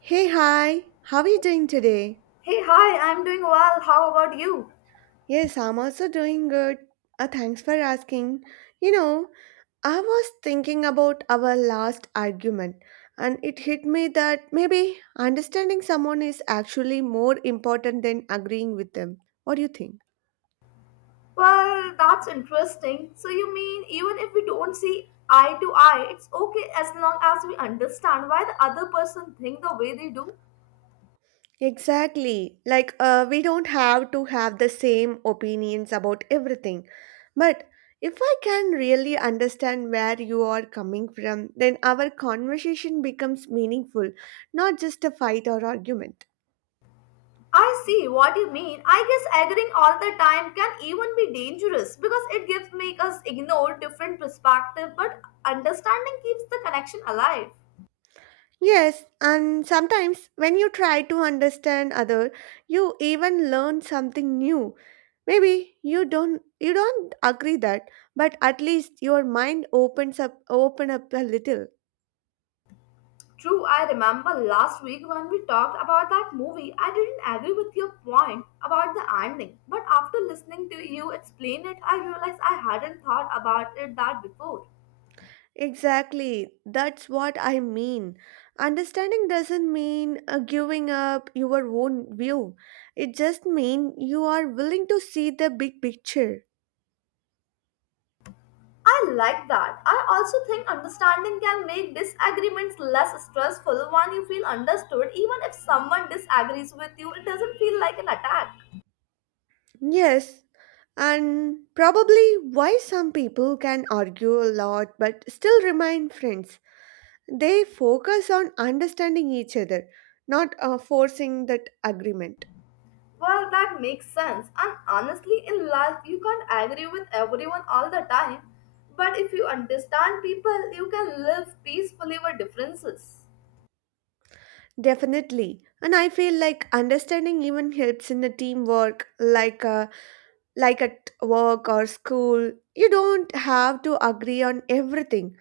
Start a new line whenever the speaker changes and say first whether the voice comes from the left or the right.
right: Hey, hi, how are you doing today?
left: Hey, hi, I'm doing well. How about you?
right: Yes, I'm also doing good. Thanks for asking. You know, I was thinking about our last argument, and it hit me that maybe understanding someone is actually more important than agreeing with them. What do you think?
left: Well, that's interesting. So, you mean even if we don't see eye to eye, it's okay as long as we understand why the other person think the way they do?
right: Exactly. Like, we don't have to have the same opinions about everything. But if I can really understand where you are coming from, then our conversation becomes meaningful, not just a fight or argument.
left: I see what you mean. I guess agreeing all the time can even be dangerous because it gives make us ignore different perspective, but understanding keeps the connection alive.
right: Yes, and sometimes when you try to understand other, you even learn something new. Maybe you don't agree that, but at least your mind opens up open up a little.
left: True, I remember last week when we talked about that movie, I didn't agree with your point about the ending. But after listening to you explain it, I realized I hadn't thought about it that before.
right: Exactly, that's what I mean. Understanding doesn't mean giving up your own view. It just means you are willing to see the big picture.
left: I like that. I also think understanding can make disagreements less stressful when you feel understood. Even if someone disagrees with you, it doesn't feel like an attack.
right: Yes, and probably why some people can argue a lot but still remain friends. They focus on understanding each other, not forcing that agreement.
left: Well, that makes sense. And honestly, in life, you can't agree with everyone all the time. But if you understand people, you can live peacefully with differences.
right: Definitely. And I feel like understanding even helps in the teamwork, like at work or school, you don't have to agree on everything.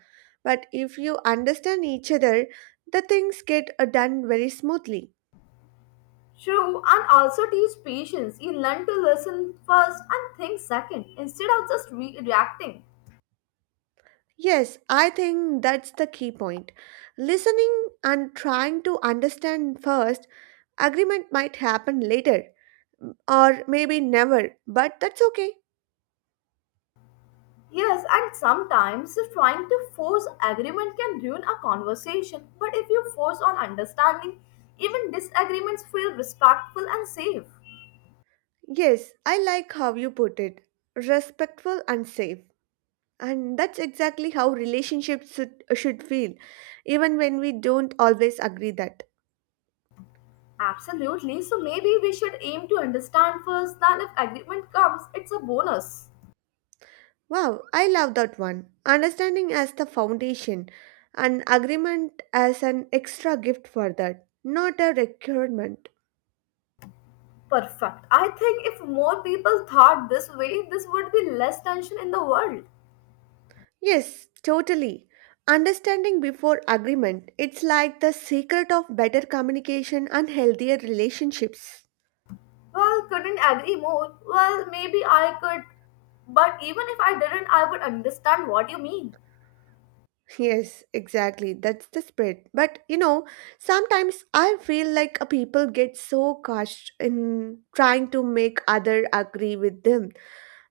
right: But if you understand each other, the things get done very smoothly.
left: True, and also teach patience. You learn to listen first and think second instead of just reacting.
right: Yes, I think that's the key point. Listening and trying to understand first, agreement might happen later or maybe never, but that's okay.
left: Yes, and sometimes trying to force agreement can ruin a conversation. But if you force on understanding, even disagreements feel respectful and safe.
right: Yes, I like how you put it respectful and safe. And that's exactly how relationships should feel, even when we don't always agree that.
left: Absolutely. So maybe we should aim to understand first that if agreement comes, it's a bonus.
right: Wow, I love that one. Understanding as the foundation, and agreement as an extra gift for that, not a requirement.
left: Perfect. I think if more people thought this way, this would be less tension in the world.
right: Yes, totally. Understanding before agreement, it's like the secret of better communication and healthier relationships.
left: Well, couldn't agree more. Well, maybe I could. But even if I didn't, I would understand what you mean.
right: Yes, exactly. That's the spirit. But you know, sometimes I feel like a people get so caught in trying to make other agree with them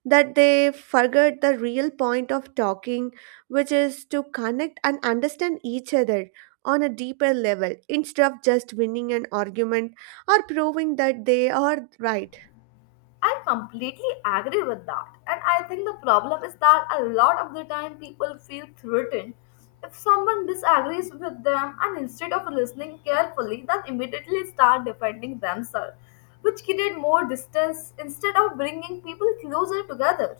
right: that they forget the real point of talking, which is to connect and understand each other on a deeper level instead of just winning an argument or proving that they are right.
left: I completely agree with that. And I think the problem is that a lot of the time people feel threatened if someone disagrees with them and instead of listening carefully, they immediately start defending themselves, which create more distance instead of bringing people closer together.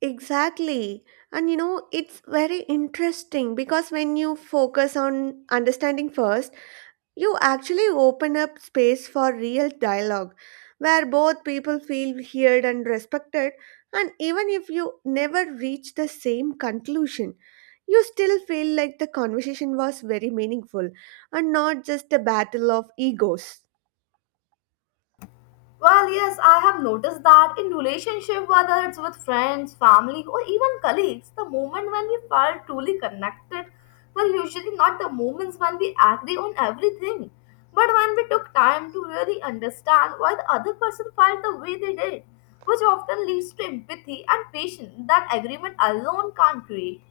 right: Exactly. And you know, it's very interesting because when you focus on understanding first, you actually open up space for real dialogue where both people feel heard and respected, and even if you never reach the same conclusion, you still feel like the conversation was very meaningful and not just a battle of egos.
left: Well, yes, I have noticed that in relationship, whether it's with friends, family, or even colleagues, the moment when we felt truly connected were usually not the moments when we agree on everything, but when we took time to really understand why the other person felt the way they did, which often leads to empathy and patience that agreement alone can't create.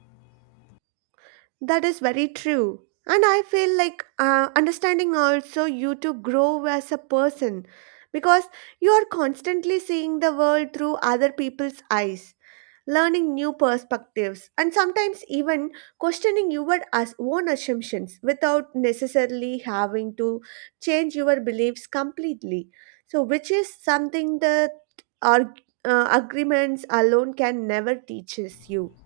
right: That is very true. And I feel like understanding also you to grow as a person because you are constantly seeing the world through other people's eyes learning new perspectives, and sometimes even questioning own assumptions without necessarily having to change your beliefs completely. So, which is something that our agreements alone can never teaches you.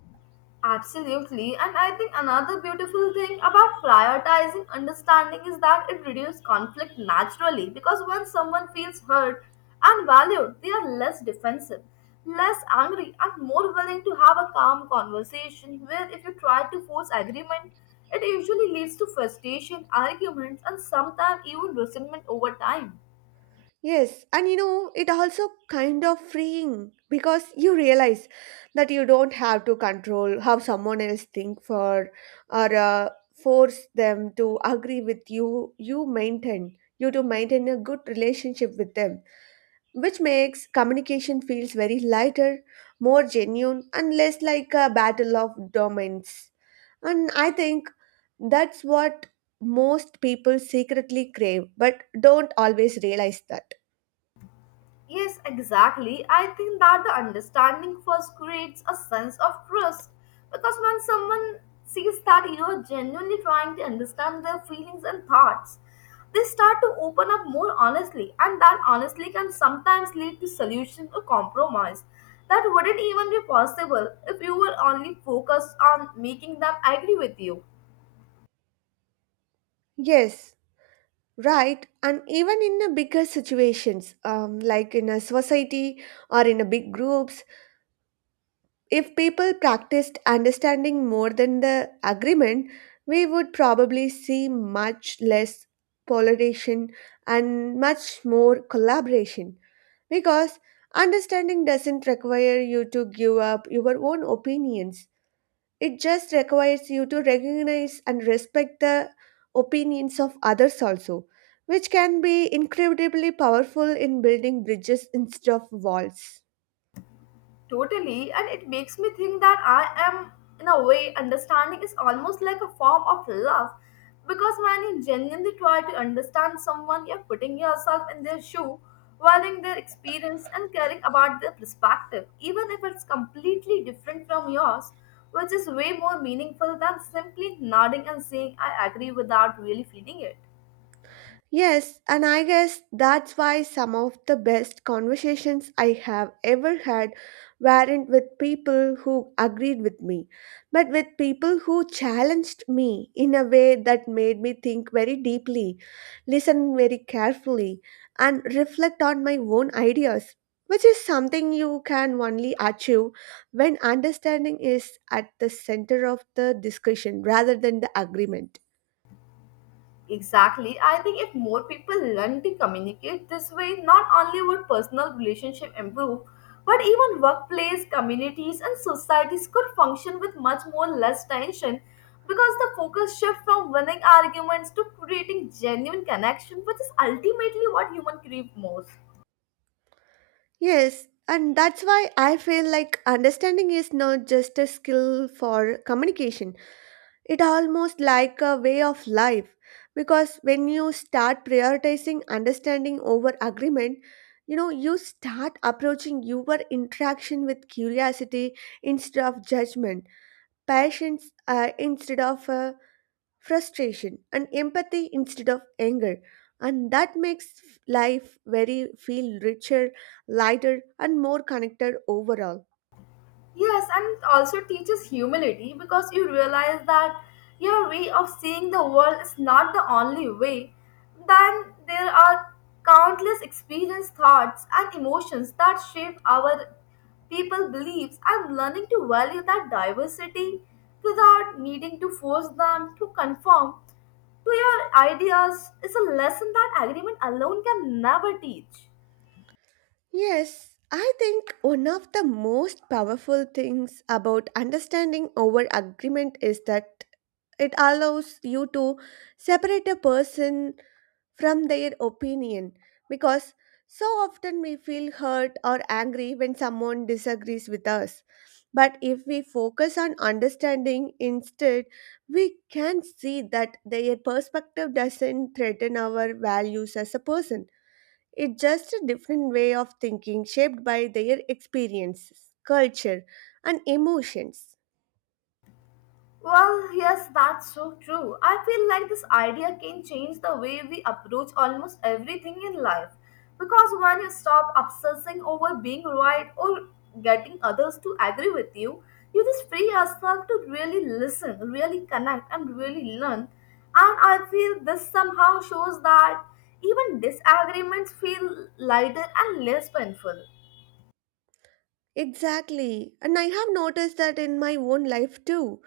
left: Absolutely. And I think another beautiful thing about prioritizing understanding is that it reduces conflict naturally because when someone feels hurt and valued, they are less defensive, less angry, and more willing to have a calm conversation. Where if you try to force agreement, it usually leads to frustration, arguments, and sometimes even resentment over time.
right: Yes, and you know, it also kind of freeing because you realize that you don't have to control how someone else think for or force them to agree with you. You maintain you to maintain a good relationship with them, which makes communication feels very lighter, more genuine, and less like a battle of domains. And I think that's what most people secretly crave, but don't always realize that.
left: Yes, exactly. I think that the understanding first creates a sense of trust because when someone sees that you are genuinely trying to understand their feelings and thoughts, they start to open up more honestly, and that honestly can sometimes lead to solution or compromise that wouldn't even be possible if you were only focused on making them agree with you.
right: Yes, right. And even in the bigger situations, like in a society or in a big groups, if people practiced understanding more than the agreement, we would probably see much less polarization and much more collaboration. Because understanding doesn't require you to give up your own opinions. It just requires you to recognize and respect the opinions of others also, which can be incredibly powerful in building bridges instead of walls.
left: Totally, and it makes me think that I am, in a way, understanding is almost like a form of love. Because when you genuinely try to understand someone, you're putting yourself in their shoe, valuing their experience, and caring about their perspective, even if it's completely different from yours, which is way more meaningful than simply nodding and saying, I agree without really feeling it.
right: Yes, and I guess that's why some of the best conversations I have ever had weren't with people who agreed with me, but with people who challenged me in a way that made me think very deeply, listen very carefully, and reflect on my own ideas, which is something you can only achieve when understanding is at the center of the discussion rather than the agreement.
left: Exactly. I think if more people learn to communicate this way, not only would personal relationship improve, but even workplace, communities, and societies could function with much more less tension because the focus shift from winning arguments to creating genuine connection, which is ultimately what human crave most.
right: Yes, and that's why I feel like understanding is not just a skill for communication. It almost like a way of life because when you start prioritizing understanding over agreement, you know, you start approaching your interaction with curiosity instead of judgment, patience instead of frustration and empathy instead of anger and that makes life very feel richer lighter and more connected overall.
left: Yes, and it also teaches humility because you realize that your way of seeing the world is not the only way. Then there are countless experience, thoughts, and emotions that shape our people beliefs and learning to value that diversity without needing to force them to conform to your ideas is a lesson that agreement alone can never teach.
right: Yes, I think one of the most powerful things about understanding over agreement is that it allows you to separate a person from their opinion because so often we feel hurt or angry when someone disagrees with us. But if we focus on understanding instead, we can see that their perspective doesn't threaten our values as a person. It's just a different way of thinking shaped by their experiences, culture, and emotions.
left: Well, yes, that's so true. I feel like this idea can change the way we approach almost everything in life. Because when you stop obsessing over being right or getting others to agree with you, you just free yourself to really listen, really connect, and really learn. And I feel this somehow shows that even disagreements feel lighter and less painful.
right: Exactly. And I have noticed that in my own life too.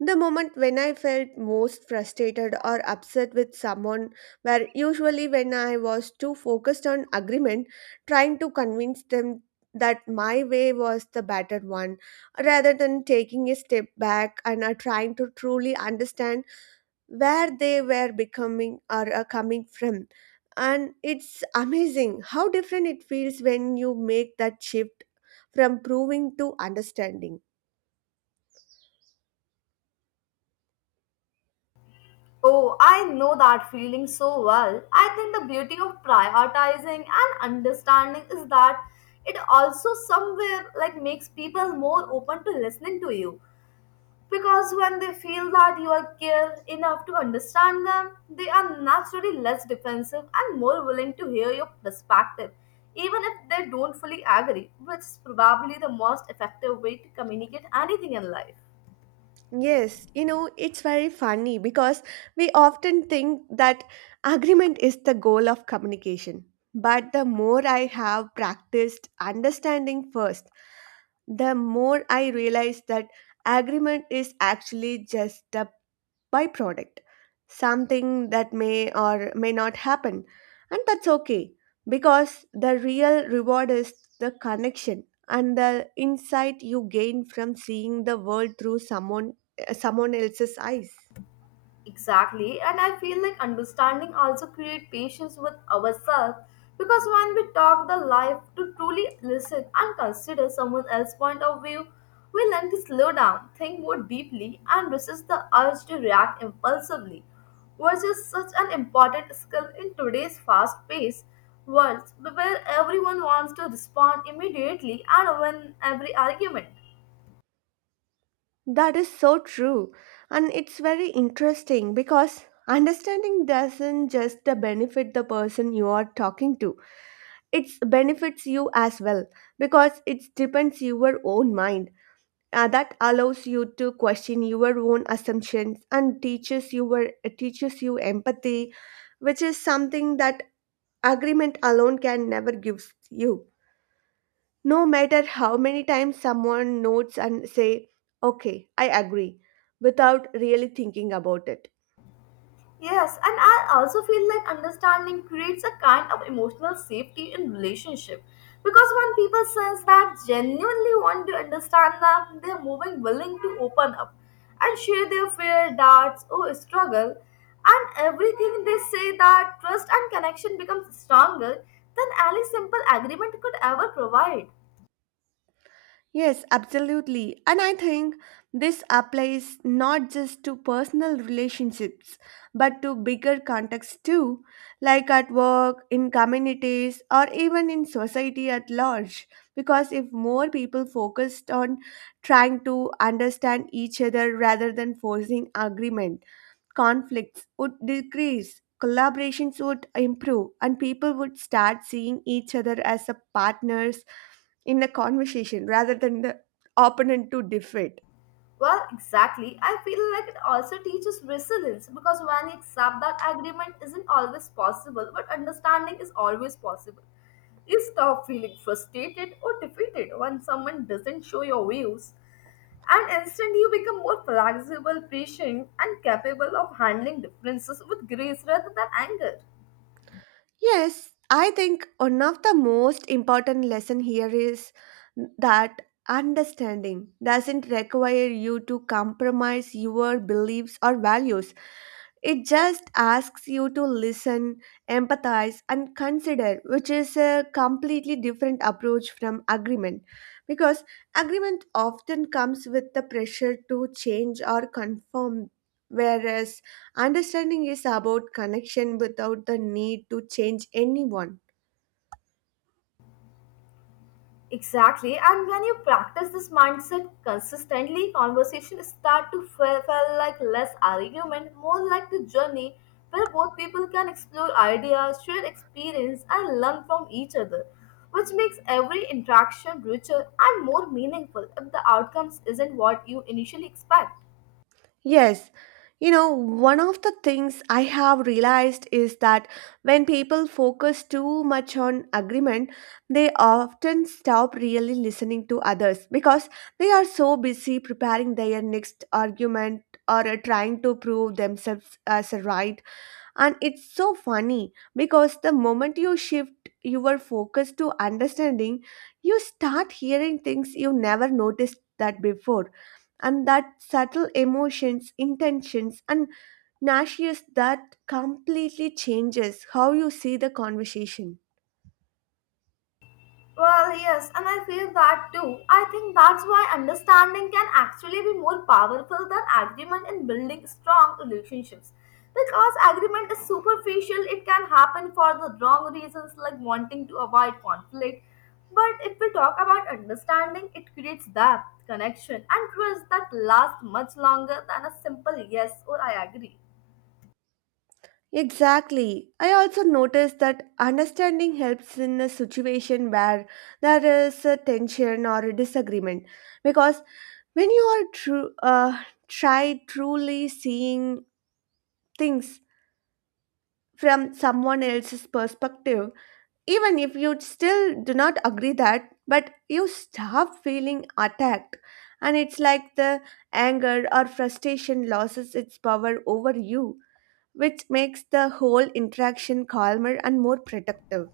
right: The moment when I felt most frustrated or upset with someone were usually when I was too focused on agreement, trying to convince them that my way was the better one, rather than taking a step back and trying to truly understand where they were becoming or coming from. And it's amazing how different it feels when you make that shift from proving to understanding.
left: Oh, I know that feeling so well. I think the beauty of prioritizing and understanding is that it also somewhere like makes people more open to listening to you because when they feel that you are care enough to understand them, they are naturally less defensive and more willing to hear your perspective even if they don't fully agree, which is probably the most effective way to communicate anything in life.
right: Yes, you know, it's very funny because we often think that agreement is the goal of communication. But the more I have practiced understanding first, the more I realize that agreement is actually just a byproduct, something that may or may not happen. And that's okay because the real reward is the connection and the insight you gain from seeing the world through someone else's eyes.
left: Exactly, and I feel like understanding also create patience with ourselves because when we talk the life to truly listen and consider someone else's point of view, we learn to slow down, think more deeply, and resist the urge to react impulsively, which is such an important skill in today's fast-paced world where everyone wants to respond immediately and win every argument.
right: That is so true. And it's very interesting because understanding doesn't just benefit the person you are talking to, it benefits you as well because it depends your own mind. That allows you to question your own assumptions and teaches you empathy, which is something that agreement alone can never give you. No matter how many times someone notes and say, "Okay, I agree," without really thinking about it.
left: Yes, and I also feel like understanding creates a kind of emotional safety in relationship because when people sense that genuinely want to understand them, they're moving willing to open up and share their fear, doubts, or struggle, and everything they say that trust and connection becomes stronger than any simple agreement could ever provide.
right: Yes, absolutely. And I think this applies not just to personal relationships, but to bigger contexts too, like at work, in communities, or even in society at large. Because if more people focused on trying to understand each other rather than forcing agreement, conflicts would decrease, collaborations would improve, and people would start seeing each other as a partners in the conversation rather than the opponent to defeat.
left: Well, exactly. I feel like it also teaches resilience because when you accept that agreement isn't always possible, but understanding is always possible, you stop feeling frustrated or defeated when someone doesn't show your views. And instead, you become more flexible, patient, and capable of handling differences with grace rather than anger.
right: Yes, I think one of the most important lesson here is that understanding doesn't require you to compromise your beliefs or values. It just asks you to listen, empathize and consider, which is a completely different approach from agreement because agreement often comes with the pressure to change or conform whereas understanding is about connection without the need to change anyone.
left: Exactly. And when you practice this mindset consistently, conversations start to feel like less argument, more like the journey where both people can explore ideas, share experience, and learn from each other, which makes every interaction richer and more meaningful if the outcomes isn't what you initially expect.
right: Yes, you know, one of the things I have realized is that when people focus too much on agreement, they often stop really listening to others because they are so busy preparing their next argument or trying to prove themselves as right. And it's so funny because the moment you shift your focus to understanding, you start hearing things you never noticed that before. And that subtle emotions, intentions, and nauseous that completely changes how you see the conversation.
left: Well, yes, and I feel that too. I think that's why understanding can actually be more powerful than agreement in building strong relationships. Because agreement is superficial, it can happen for the wrong reasons like wanting to avoid conflict. But if we talk about understanding, it creates depth, connection, and trust that lasts much longer than a simple yes or I agree.
right: Exactly. I also noticed that understanding helps in a situation where there is a tension or a disagreement because when you are true, try truly seeing things from someone else's perspective, even if you still do not agree that, but you stop feeling attacked, and it's like the anger or frustration loses its power over you, which makes the whole interaction calmer and more productive.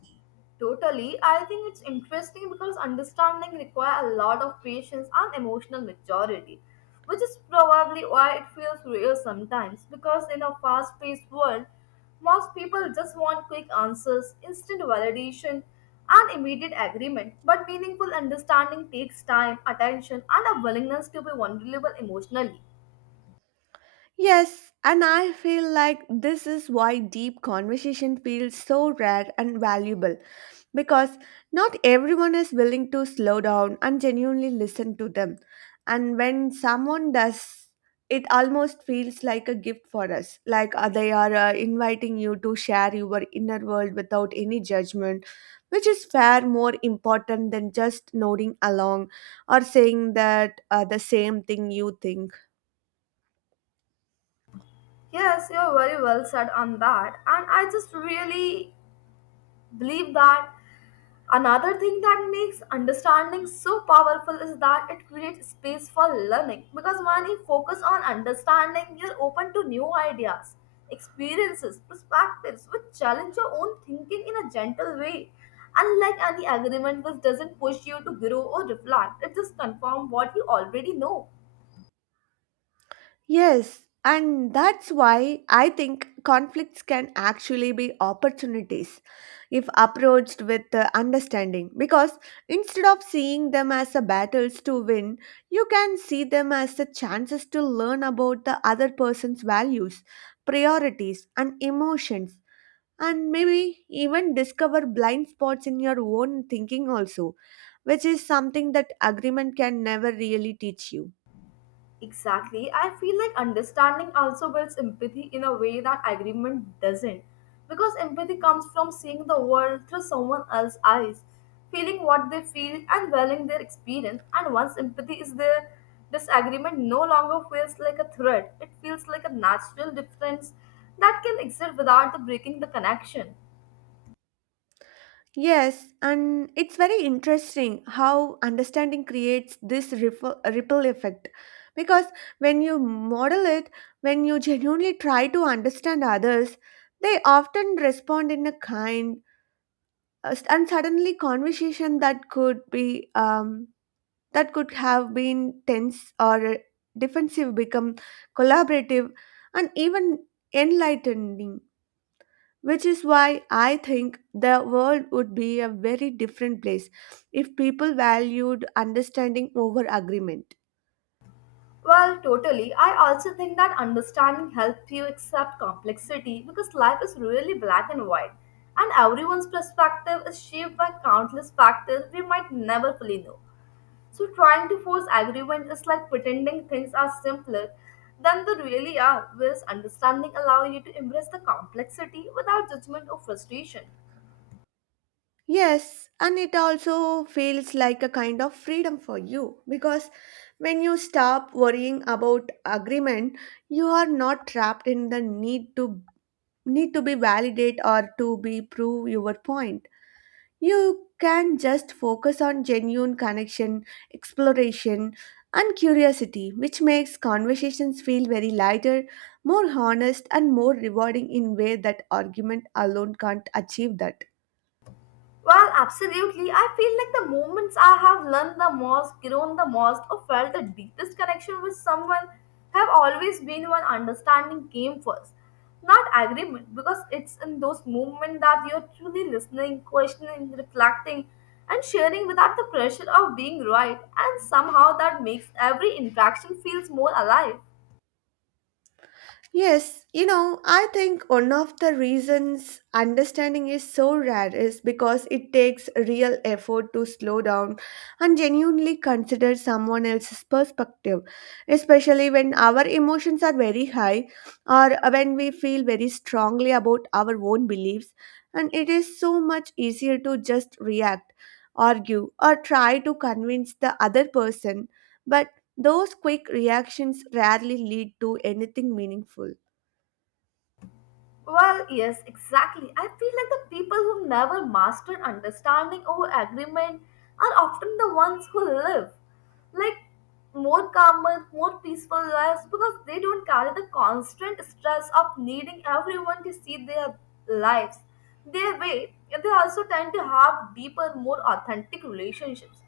left: Totally. I think it's interesting because understanding requires a lot of patience and emotional maturity, which is probably why it feels real sometimes. Because in a fast paced world, most people just want quick answers, instant validation, and immediate agreement. But meaningful understanding takes time, attention, and a willingness to be vulnerable emotionally.
right: Yes, and I feel like this is why deep conversation feels so rare and valuable because not everyone is willing to slow down and genuinely listen to them. And when someone does, it almost feels like a gift for us, like they are inviting you to share your inner world without any judgment, which is far more important than just nodding along or saying that the same thing you think.
left: Yes, you're very well said on that. And I just really believe that another thing that makes understanding so powerful is that it creates space for learning because when you focus on understanding, you're open to new ideas, experiences, perspectives which challenge your own thinking in a gentle way. Unlike any agreement which doesn't push you to grow or reflect, it just confirms what you already know.
right: Yes, and that's why I think conflicts can actually be opportunities if approached with understanding. Because instead of seeing them as a battles to win, you can see them as the chances to learn about the other person's values, priorities, and emotions. And maybe even discover blind spots in your own thinking, also, which is something that agreement can never really teach you.
left: Exactly. I feel like understanding also builds empathy in a way that agreement doesn't. Because empathy comes from seeing the world through someone else's eyes, feeling what they feel and valuing their experience. And once empathy is there, disagreement no longer feels like a threat. It feels like a natural difference that can exist without the breaking the connection.
right: Yes, and it's very interesting how understanding creates this ripple effect. Because when you model it, when you genuinely try to understand others, they often respond in a kind and suddenly conversation that could have been tense or defensive become collaborative and even enlightening which is why I think the world would be a very different place if people valued understanding over agreement.
left: Well, totally. I also think that understanding helps you accept complexity because life is really black and white, and everyone's perspective is shaped by countless factors we might never fully know. So, trying to force agreement is like pretending things are simpler than they really are, whereas understanding allows you to embrace the complexity without judgment or frustration.
right: Yes, and it also feels like a kind of freedom for you because when you stop worrying about agreement, you are not trapped in the need to need to be validate or to be prove your point. You can just focus on genuine connection, exploration, and curiosity, which makes conversations feel very lighter, more honest, and more rewarding in way that argument alone can't achieve that.
left: Well, absolutely. I feel like the moments I have learned the most, grown the most, or felt the deepest connection with someone have always been when understanding came first, not agreement, because it's in those moments that you're truly listening, questioning, reflecting, and sharing without the pressure of being right, and somehow that makes every interaction feels more alive.
right: Yes, I think one of the reasons understanding is so rare is because it takes real effort to slow down and genuinely consider someone else's perspective, especially when our emotions are very high or when we feel very strongly about our own beliefs. And it is so much easier to just react, argue, or try to convince the other person. But those quick reactions rarely lead to anything meaningful.
left: Well, yes, exactly. I feel like the people who never mastered understanding over agreement are often the ones who live like more calmer, more peaceful lives because they don't carry the constant stress of needing everyone to see their lives their way. And they also tend to have deeper, more authentic relationships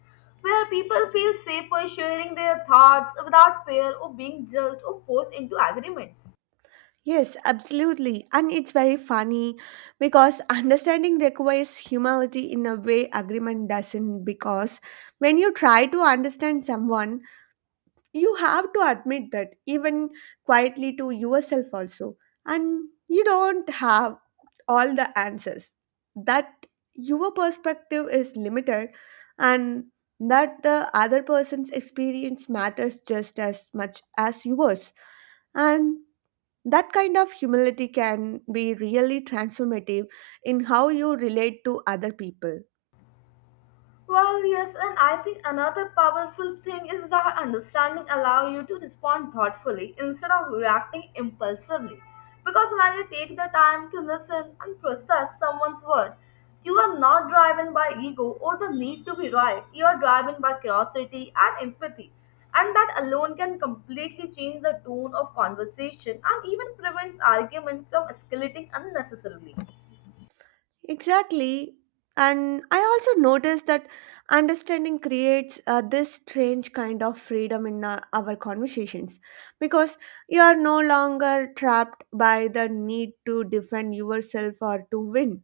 left: where people feel safe for sharing their thoughts without fear or being judged or forced into agreements.
right: Yes, absolutely. And it's very funny because understanding requires humility in a way agreement doesn't. Because when you try to understand someone, you have to admit that, even quietly to yourself also, and you don't have all the answers, that your perspective is limited, and that the other person's experience matters just as much as yours, and that kind of humility can be really transformative in how you relate to other people.
left: Well, yes, and I think another powerful thing is that understanding allow you to respond thoughtfully instead of reacting impulsively. Because when you take the time to listen and process someone's word, you are not driven by ego or the need to be right. You are driven by curiosity and empathy. And that alone can completely change the tone of conversation and even prevents argument from escalating unnecessarily.
right: Exactly. And I also noticed that understanding creates this strange kind of freedom in our conversations because you are no longer trapped by the need to defend yourself or to win.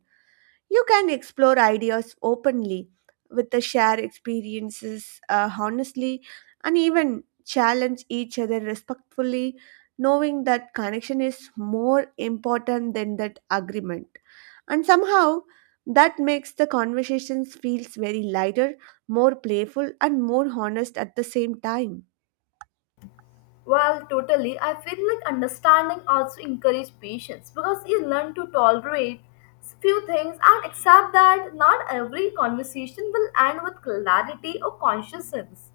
right: You can explore ideas openly with the share experiences honestly and even challenge each other respectfully, knowing that connection is more important than that agreement. And somehow that makes the conversations feels very lighter, more playful and more honest at the same time.
left: Well, totally. I feel like understanding also encourages patience because you learn to tolerate few things and accept that not every conversation will end with clarity or consciousness.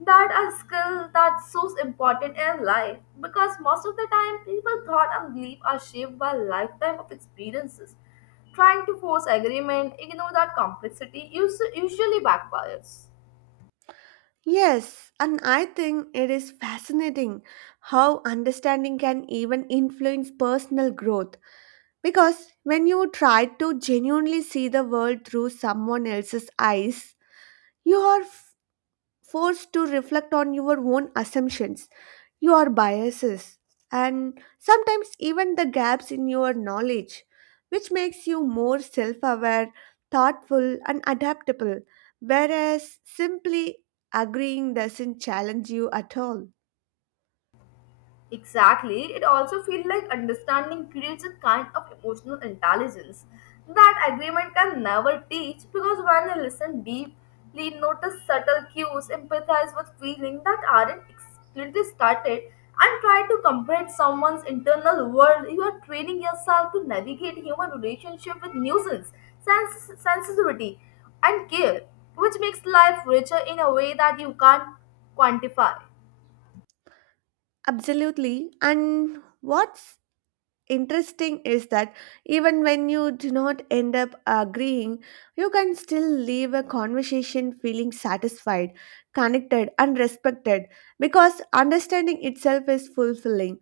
left: That a skill that's so important in life because most of the time people thought and belief are shaped by lifetime of experiences. Trying to force agreement, ignore that complexity usually backfires.
right: Yes, and I think it is fascinating how understanding can even influence personal growth. Because when you try to genuinely see the world through someone else's eyes, you are forced to reflect on your own assumptions, your biases, and sometimes even the gaps in your knowledge, which makes you more self aware, thoughtful, and adaptable, whereas simply agreeing doesn't challenge you at all.
left: Exactly. It also feels like understanding creates a kind of emotional intelligence that agreement can never teach because when you listen deeply, notice subtle cues, empathize with feelings that aren't explicitly stated, and try to comprehend someone's internal world, you are training yourself to navigate human relationship with nuisance, sensitivity, and care, which makes life richer in a way that you can't quantify.
right: Absolutely. And what's interesting is that even when you do not end up agreeing, you can still leave a conversation feeling satisfied, connected, and respected because understanding itself is fulfilling.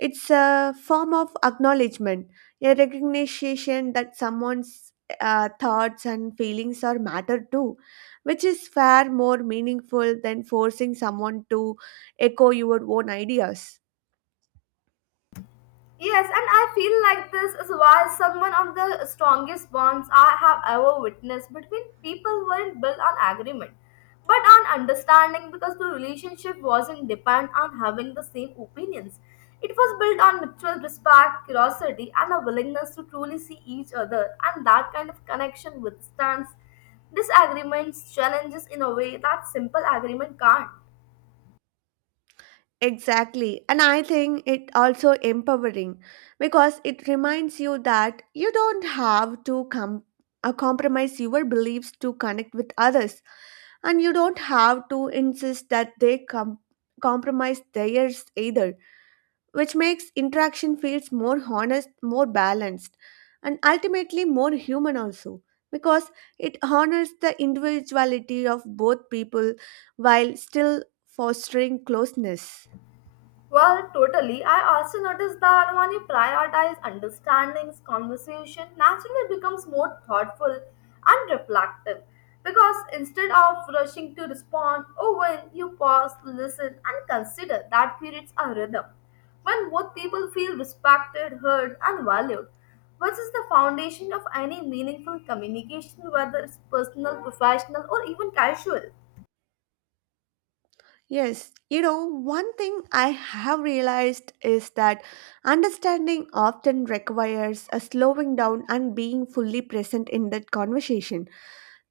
right: It's a form of acknowledgement, a recognition that someone's thoughts and feelings are matter too, which is far more meaningful than forcing someone to echo your own ideas.
left: Yes, and I feel like this is why some one of the strongest bonds I have ever witnessed between people weren't built on agreement, but on understanding because the relationship wasn't dependent on having the same opinions. It was built on mutual respect, curiosity, and a willingness to truly see each other, and that kind of connection withstands disagreements, challenges in a way that simple agreement can't.
right: Exactly. And I think it also empowering because it reminds you that you don't have to compromise your beliefs to connect with others and you don't have to insist that they compromise theirs either, which makes interaction feels more honest, more balanced and ultimately more human also because it honors the individuality of both people while still fostering closeness.
left: Well, totally. I also noticed that when you prioritize understandings, conversation naturally becomes more thoughtful and reflective. Because instead of rushing to respond, or when you pause, listen, and consider, that creates a rhythm. When both people feel respected, heard, and valued, which is the foundation of any meaningful communication, whether it's personal, professional, or even casual.
right: Yes, one thing I have realized is that understanding often requires a slowing down and being fully present in that conversation,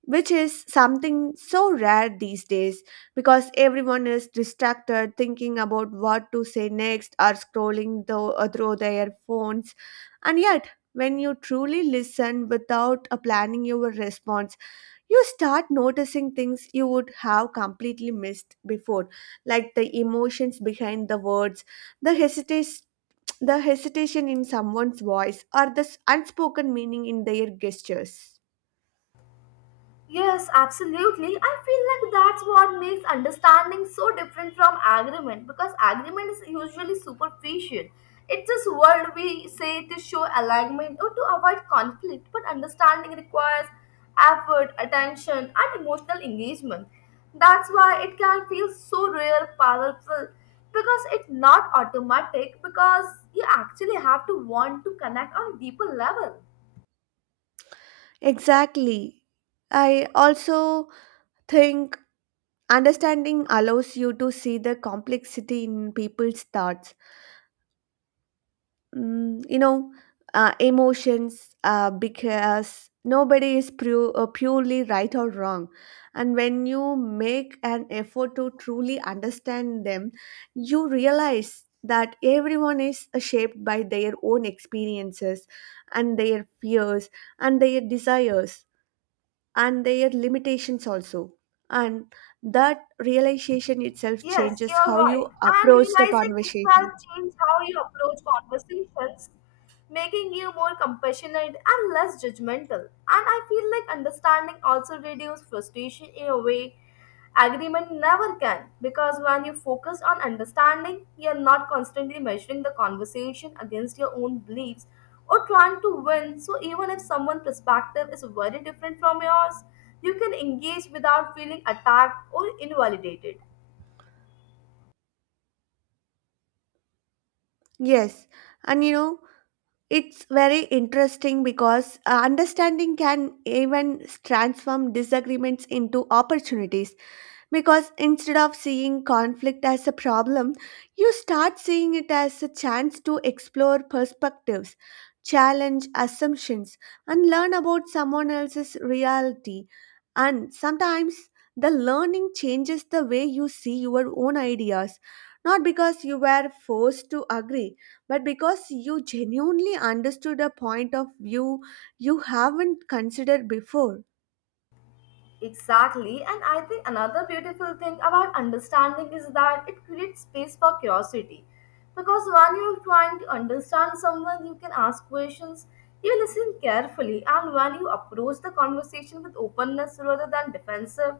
right: which is something so rare these days because everyone is distracted thinking about what to say next or scrolling through, through their phones. And yet, when you truly listen without planning your response, you start noticing things you would have completely missed before, like the emotions behind the words, the hesitation. The hesitation in someone's voice or the unspoken meaning in their gestures.
left: Yes, absolutely. I feel like that's what makes understanding so different from agreement because agreement is usually superficial. It's just word we say to show alignment or to avoid conflict, but understanding requires effort, attention, and emotional engagement. That's why it can feel so real, powerful, because it's not automatic, because you actually have to want to connect on a deeper level.
right: Exactly. I also think understanding allows you to see the complexity in people's thoughts. You know, emotions, because nobody is purely right or wrong. And when you make an effort to truly understand them, you realize that everyone is shaped by their own experiences and their fears and their desires and their limitations also, and that realization itself
left: Yes,
right: changes
left: you're
right: how
left: right.
right: you
left: And
right: approach the
left: realizing itself
right: conversation.
left: changes how you approach conversations, making you more compassionate and less judgmental. And I feel like understanding also reduces frustration in a way agreement never can. Because when you focus on understanding, you're not constantly measuring the conversation against your own beliefs or trying to win. So even if someone's perspective is very different from yours, you can engage without feeling attacked or invalidated.
right: Yes, and you know, it's very interesting because understanding can even transform disagreements into opportunities. Because instead of seeing conflict as a problem, you start seeing it as a chance to explore perspectives, challenge assumptions, and learn about someone else's reality. And sometimes the learning changes the way you see your own ideas, not because you were forced to agree, but because you genuinely understood a point of view you haven't considered before.
left: Exactly, and I think another beautiful thing about understanding is that it creates space for curiosity. Because when you're trying to understand someone, you can ask questions, you listen carefully, and when you approach the conversation with openness rather than defensive,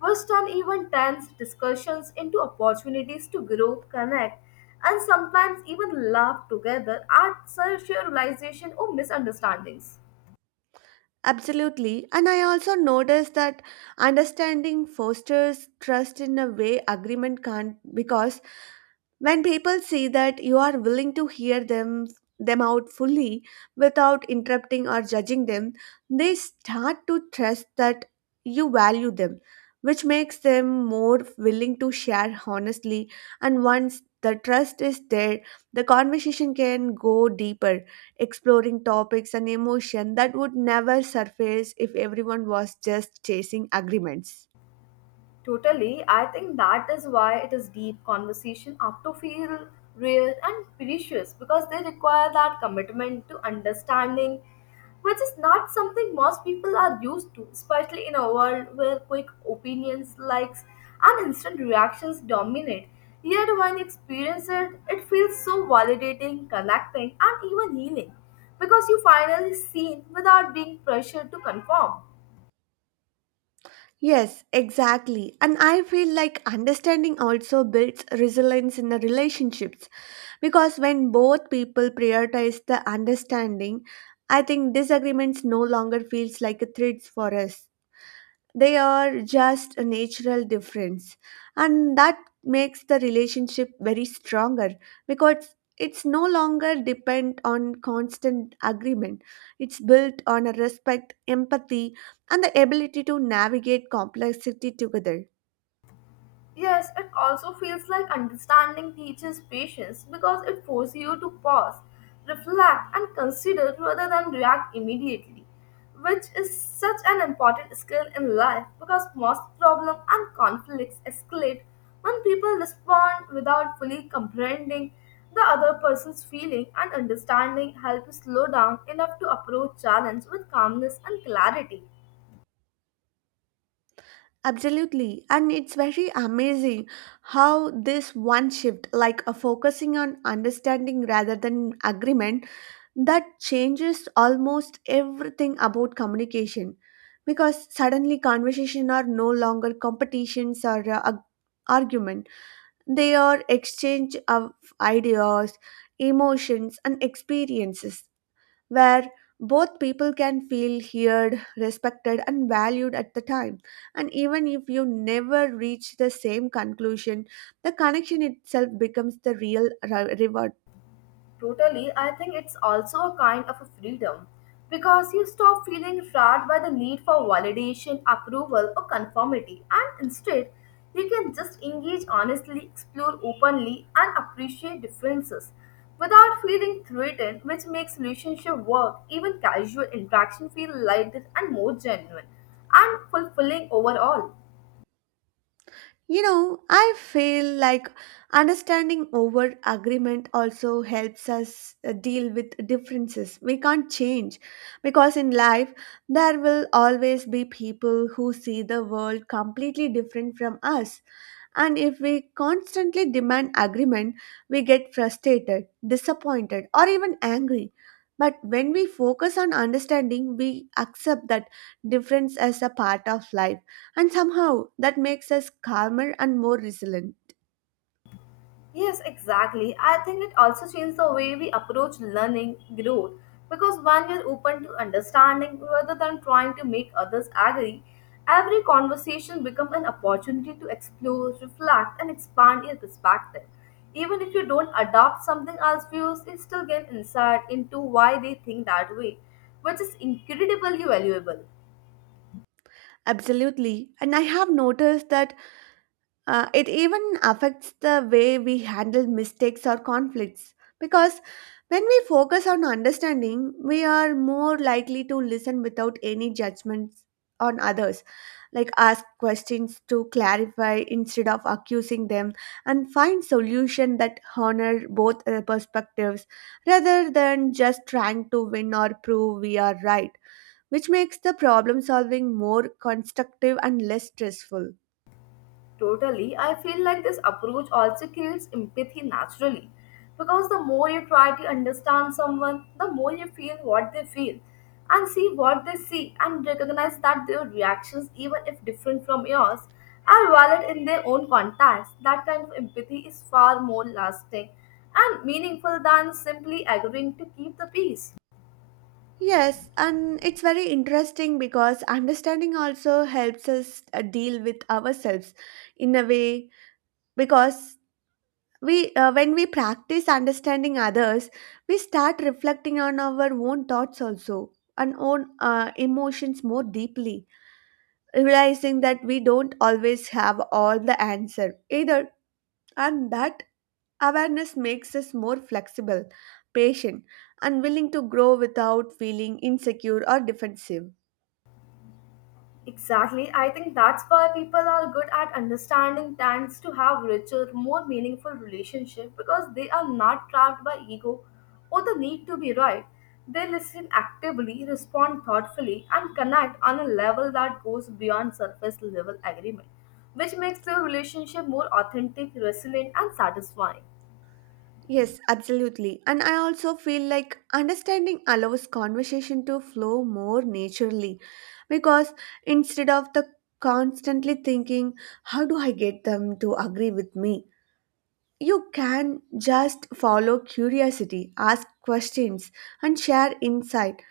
left: which turn even tense discussions into opportunities to grow, connect, and sometimes even laugh together at such realization or misunderstandings.
right: Absolutely. And I also noticed that understanding fosters trust in a way agreement can't because when people see that you are willing to hear them out fully without interrupting or judging them, they start to trust that you value them, which makes them more willing to share honestly. And once the trust is there, the conversation can go deeper, exploring topics and emotion that would never surface if everyone was just chasing agreements.
left: Totally. I think that is why it is deep conversation have to feel real and precious because they require that commitment to understanding, which is not something most people are used to, especially in a world where quick opinions, likes, and instant reactions dominate. Yet when you experience it, it feels so validating, connecting, and even healing because you finally seen without being pressured to conform.
right: Yes, exactly. And I feel like understanding also builds resilience in the relationships because when both people prioritize the understanding, I think disagreements no longer feels like a threat for us. They are just a natural difference, and that makes the relationship very stronger because it's no longer depend on constant agreement, it's built on a respect empathy and the ability to navigate complexity together.
left: Yes, it also feels like understanding teaches patience because it forces you to pause, reflect, and consider rather than react immediately, which is such an important skill in life because most problems and conflicts escalate when people respond without fully comprehending the other person's feeling and understanding helps slow down enough to approach challenge with calmness and clarity.
right: Absolutely, and it's very amazing how this one shift, like a focusing on understanding rather than agreement, that changes almost everything about communication, because suddenly conversation are no longer competitions or argument, they are exchange of ideas, emotions and experiences, where both people can feel heard respected and valued at the time, and even if you never reach the same conclusion, the connection itself becomes the real reward.
left: Totally, I think it's also a kind of a freedom because you stop feeling trapped by the need for validation, approval, or conformity, and instead, you can just engage honestly, explore openly, and appreciate differences without feeling threatened, which makes relationship work, even casual interaction, feel lighter and more genuine and fulfilling overall.
right: You know, I feel like understanding over agreement also helps us deal with differences we can't change, because in life there will always be people who see the world completely different from us, and if we constantly demand agreement, we get frustrated, disappointed, or even angry. But when we focus on understanding, we accept that difference as a part of life, and somehow that makes us calmer and more resilient.
left: Yes, exactly. I think it also changed the way we approach learning growth because when you're open to understanding rather than trying to make others agree, every conversation becomes an opportunity to explore, reflect, and expand your perspective. Even if you don't adopt something else's views, you still gain insight into why they think that way, which is incredibly valuable.
right: Absolutely. And I have noticed that it even affects the way we handle mistakes or conflicts, because when we focus on understanding, we are more likely to listen without any judgments on others, like ask questions to clarify instead of accusing them, and find solution that honor both perspectives rather than just trying to win or prove we are right, which makes the problem solving more constructive and less stressful.
left: Totally, I feel like this approach also creates empathy naturally because the more you try to understand someone, the more you feel what they feel and see what they see and recognize that their reactions, even if different from yours, are valid in their own context. That kind of empathy is far more lasting and meaningful than simply agreeing to keep the peace.
right: Yes, and it's very interesting because understanding also helps us deal with ourselves in a way, because we when we practice understanding others, we start reflecting on our own thoughts also and own emotions more deeply, realizing that we don't always have all the answer either, and that awareness makes us more flexible, patient, and willing to grow without feeling insecure or defensive.
left: Exactly. I think that's why people are good at understanding tends to have richer, more meaningful relationship because they are not trapped by ego or the need to be right. They listen actively, respond thoughtfully, and connect on a level that goes beyond surface level agreement, which makes the relationship more authentic, resilient, and satisfying.
right: Yes, absolutely. And I also feel like understanding allows conversation to flow more naturally because instead of the constantly thinking, how do I get them to agree with me? You can just follow curiosity, ask questions, and share insight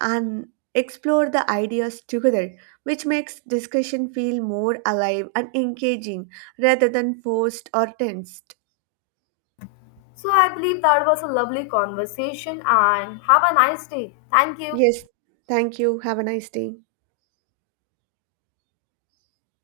right: and explore the ideas together, which makes discussion feel more alive and engaging rather than forced or tensed.
left: So I believe that was a lovely conversation and have a nice day. Thank you.
right: Yes, thank you. Have a nice day.